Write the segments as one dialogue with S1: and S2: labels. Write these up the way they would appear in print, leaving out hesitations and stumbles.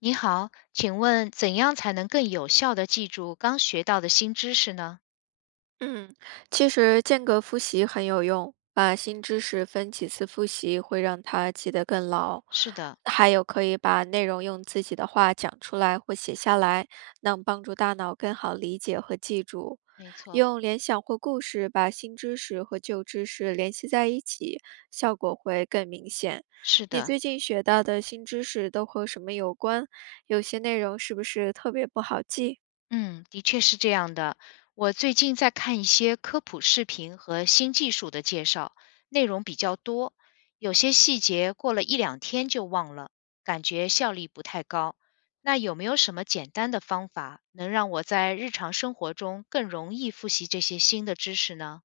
S1: 你好，请问怎样才能更有效地记住刚学到的新知识呢？
S2: 嗯，其实间隔复习很有用，把新知识分几次复习会让它记得更牢。
S1: 是的，
S2: 还有可以把内容用自己的话讲出来或写下来，能帮助大脑更好理解和记住。
S1: 没错，
S2: 用联想或故事把新知识和旧知识联系在一起，效果会更明显。
S1: 是
S2: 你
S1: 的，
S2: 最近学到的新知识都和什么有关？有些内容是不是特别不好记？
S1: 嗯，的确是这样的。我最近在看一些科普视频和新技术的介绍，内容比较多，有些细节过了一两天就忘了，感觉效率不太高。那有没有什么简单的方法能让我在日常生活中更容易复习这些新的知识呢？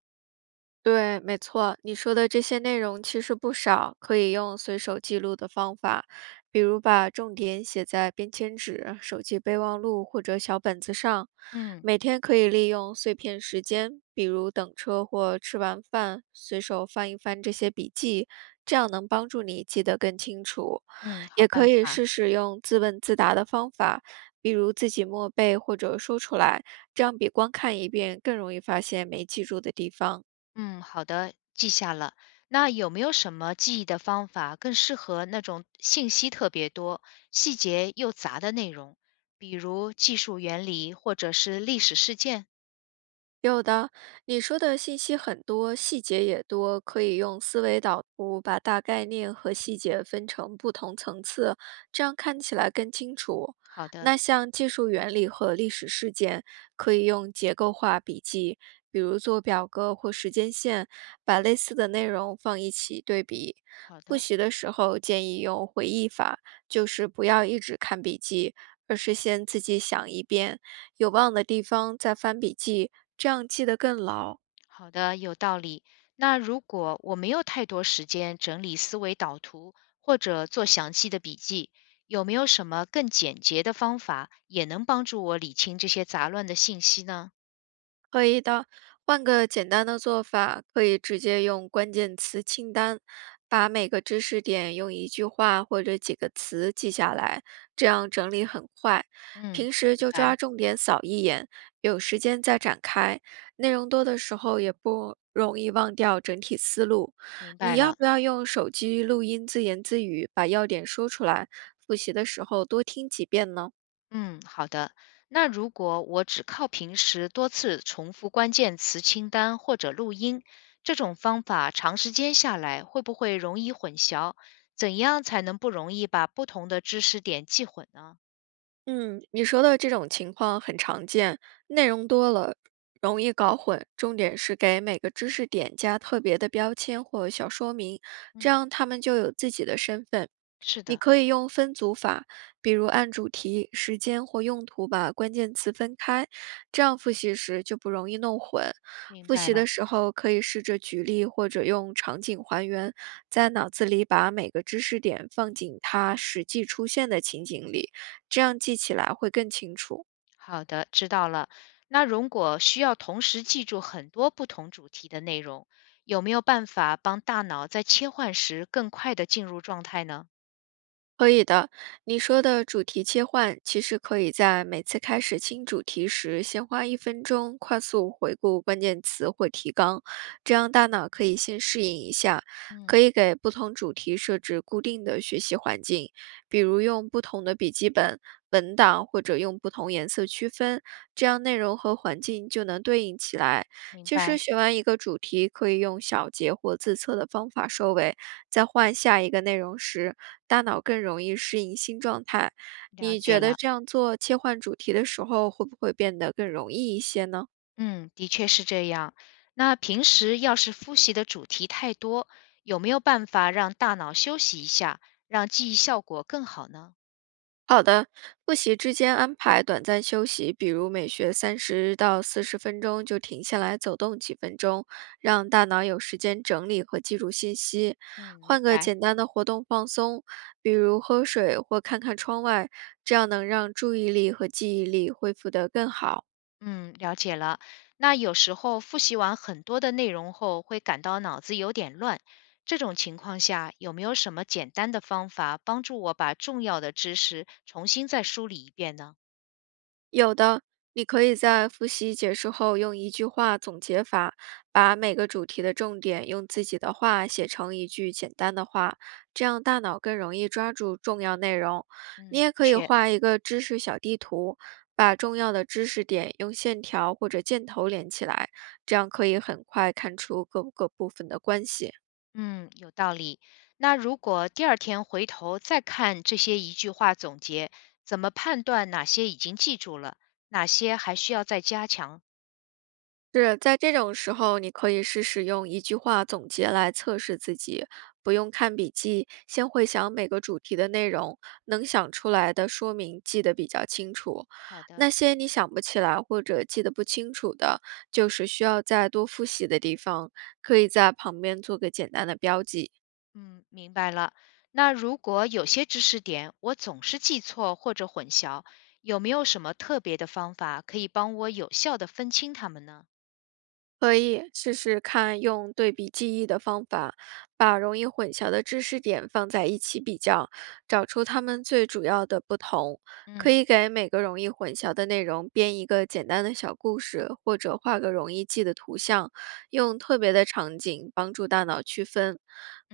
S2: 对，没错，你说的这些内容其实不少，可以用随手记录的方法，比如把重点写在便签纸、手机备忘录或者小本子上。
S1: 嗯
S2: 每天可以利用碎片时间，比如等车或吃完饭，随手翻一翻这些笔记，这样能帮助你记得更清楚。
S1: 嗯，好
S2: 也可
S1: 办
S2: 以
S1: 法。
S2: 试试用自问自答的方法，比如自己默背或者说出来，这样比光看一遍更容易发现没记住的地方。
S1: 嗯，好的，记下了。那有没有什么记忆的方法更适合那种信息特别多、细节又杂的内容？比如技术原理或者是历史事件？
S2: 有的，你说的信息很多，细节也多，可以用思维导图把大概念和细节分成不同层次，这样看起来更清楚。
S1: 好的，
S2: 那像技术原理和历史事件，可以用结构化笔记，比如做表格或时间线，把类似的内容放一起对比。
S1: 好
S2: 复
S1: 的，
S2: 习的时候建议用回忆法，就是不要一直看笔记，而是先自己想一遍。有忘的地方再翻笔记，这样记得更牢。
S1: 好的，有道理。那如果我没有太多时间整理思维导图或者做详细的笔记，有没有什么更简洁的方法也能帮助我理清这些杂乱的信息呢？
S2: 可以的，换个简单的做法，可以直接用关键词清单，把每个知识点用一句话或者几个词记下来，这样整理很快。
S1: 嗯，
S2: 平时
S1: 明
S2: 就
S1: 白，
S2: 抓重点扫一眼，有时间再展开。内容多的时候也不容易忘掉整体思路。
S1: 明
S2: 你
S1: 白
S2: 要
S1: 了。
S2: 不要用手机录音自言自语，把要点说出来？复习的时候多听几遍呢？
S1: 嗯，好的。那如果我只靠平时多次重复关键词清单或者录音，这种方法长时间下来会不会容易混淆？怎样才能不容易把不同的知识点记混呢？
S2: 嗯，你说的这种情况很常见，内容多了容易搞混。重点是给每个知识点加特别的标签或小说明，这
S1: 嗯，
S2: 样他们就有自己的身份。
S1: 是
S2: 你
S1: 的，
S2: 可以用分组法，比如按主题、时间或用途把关键词分开，这样复习时就不容易弄混。
S1: 明
S2: 复
S1: 白
S2: 习的
S1: 了。
S2: 时候可以试着举例或者用场景还原，在脑子里把每个知识点放进它实际出现的情景里。这样记起来会更清楚。
S1: 好的，知道了。那如果需要同时记住很多不同主题的内容，有没有办法帮大脑在切换时更快的进入状态呢？
S2: 可以的，你说的主题切换，其实可以在每次开始新主题时，先花1分钟快速回顾关键词或提纲，这样大脑可以先适应一下。
S1: 嗯，
S2: 可以给不同主题设置固定的学习环境，比如用不同的笔记本、文档或者用不同颜色区分，这样内容和环境就能对应起来。
S1: 明
S2: 其
S1: 白，
S2: 实学完一个主题，可以用小结或自测的方法收尾。在换下一个内容时，大脑更容易适应新状态。
S1: 了
S2: 你
S1: 解
S2: 觉得
S1: 了。
S2: 这样做切换主题的时候，会不会变得更容易一些呢？
S1: 嗯，的确是这样。那平时要是复习的主题太多，有没有办法让大脑休息一下，让记忆效果更好呢？
S2: 好的，复习之间安排短暂休息，比如每学30到40分钟就停下来走动几分钟，让大脑有时间整理和记住信息。
S1: 嗯，明
S2: 换个
S1: 白。
S2: 简单的活动放松，比如喝水或看看窗外，这样能让注意力和记忆力恢复得更好。
S1: 嗯，了解了。那有时候复习完很多的内容后，会感到脑子有点乱，这种情况下，有没有什么简单的方法帮助我把重要的知识重新再梳理一遍呢？
S2: 有的，你可以在复习结束后用一句话总结法，把每个主题的重点用自己的话写成一句简单的话，这样大脑更容易抓住重要内容。你
S1: 嗯，
S2: 也
S1: 的
S2: 可以
S1: 确。
S2: 画一个知识小地图，把重要的知识点用线条或者箭头连起来，这样可以很快看出各个部分的关系。
S1: 嗯，有道理。那如果第二天回头再看这些一句话总结，怎么判断哪些已经记住了，哪些还需要再加强？
S2: 是在这种时候，你可以试试用一句话总结来测试自己，不用看笔记，先回想每个主题的内容，能想出来的说明记得比较清楚。
S1: 好的，
S2: 那些你想不起来或者记得不清楚的，就是需要再多复习的地方，可以在旁边做个简单的标记。
S1: 嗯，明白了。那如果有些知识点我总是记错或者混淆，有没有什么特别的方法可以帮我有效的分清它们呢？
S2: 可以试试看用对比记忆的方法，把容易混淆的知识点放在一起比较，找出它们最主要的不同。可
S1: 嗯
S2: 以给每个容易混淆的内容编一个简单的小故事，或者画个容易记的图像，用特别的场景帮助大脑区分。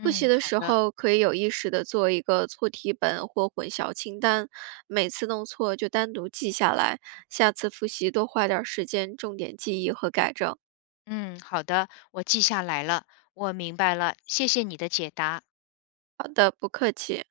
S2: 复习的
S1: 好
S2: 时
S1: 的，
S2: 候，可以有意识的做一个错题本或混淆清单，每次弄错就单独记下来，下次复习多花点儿时间重点记忆和改正。
S1: 嗯好的，我记下来了，我明白了，谢谢你的解答。
S2: 好的，不客气。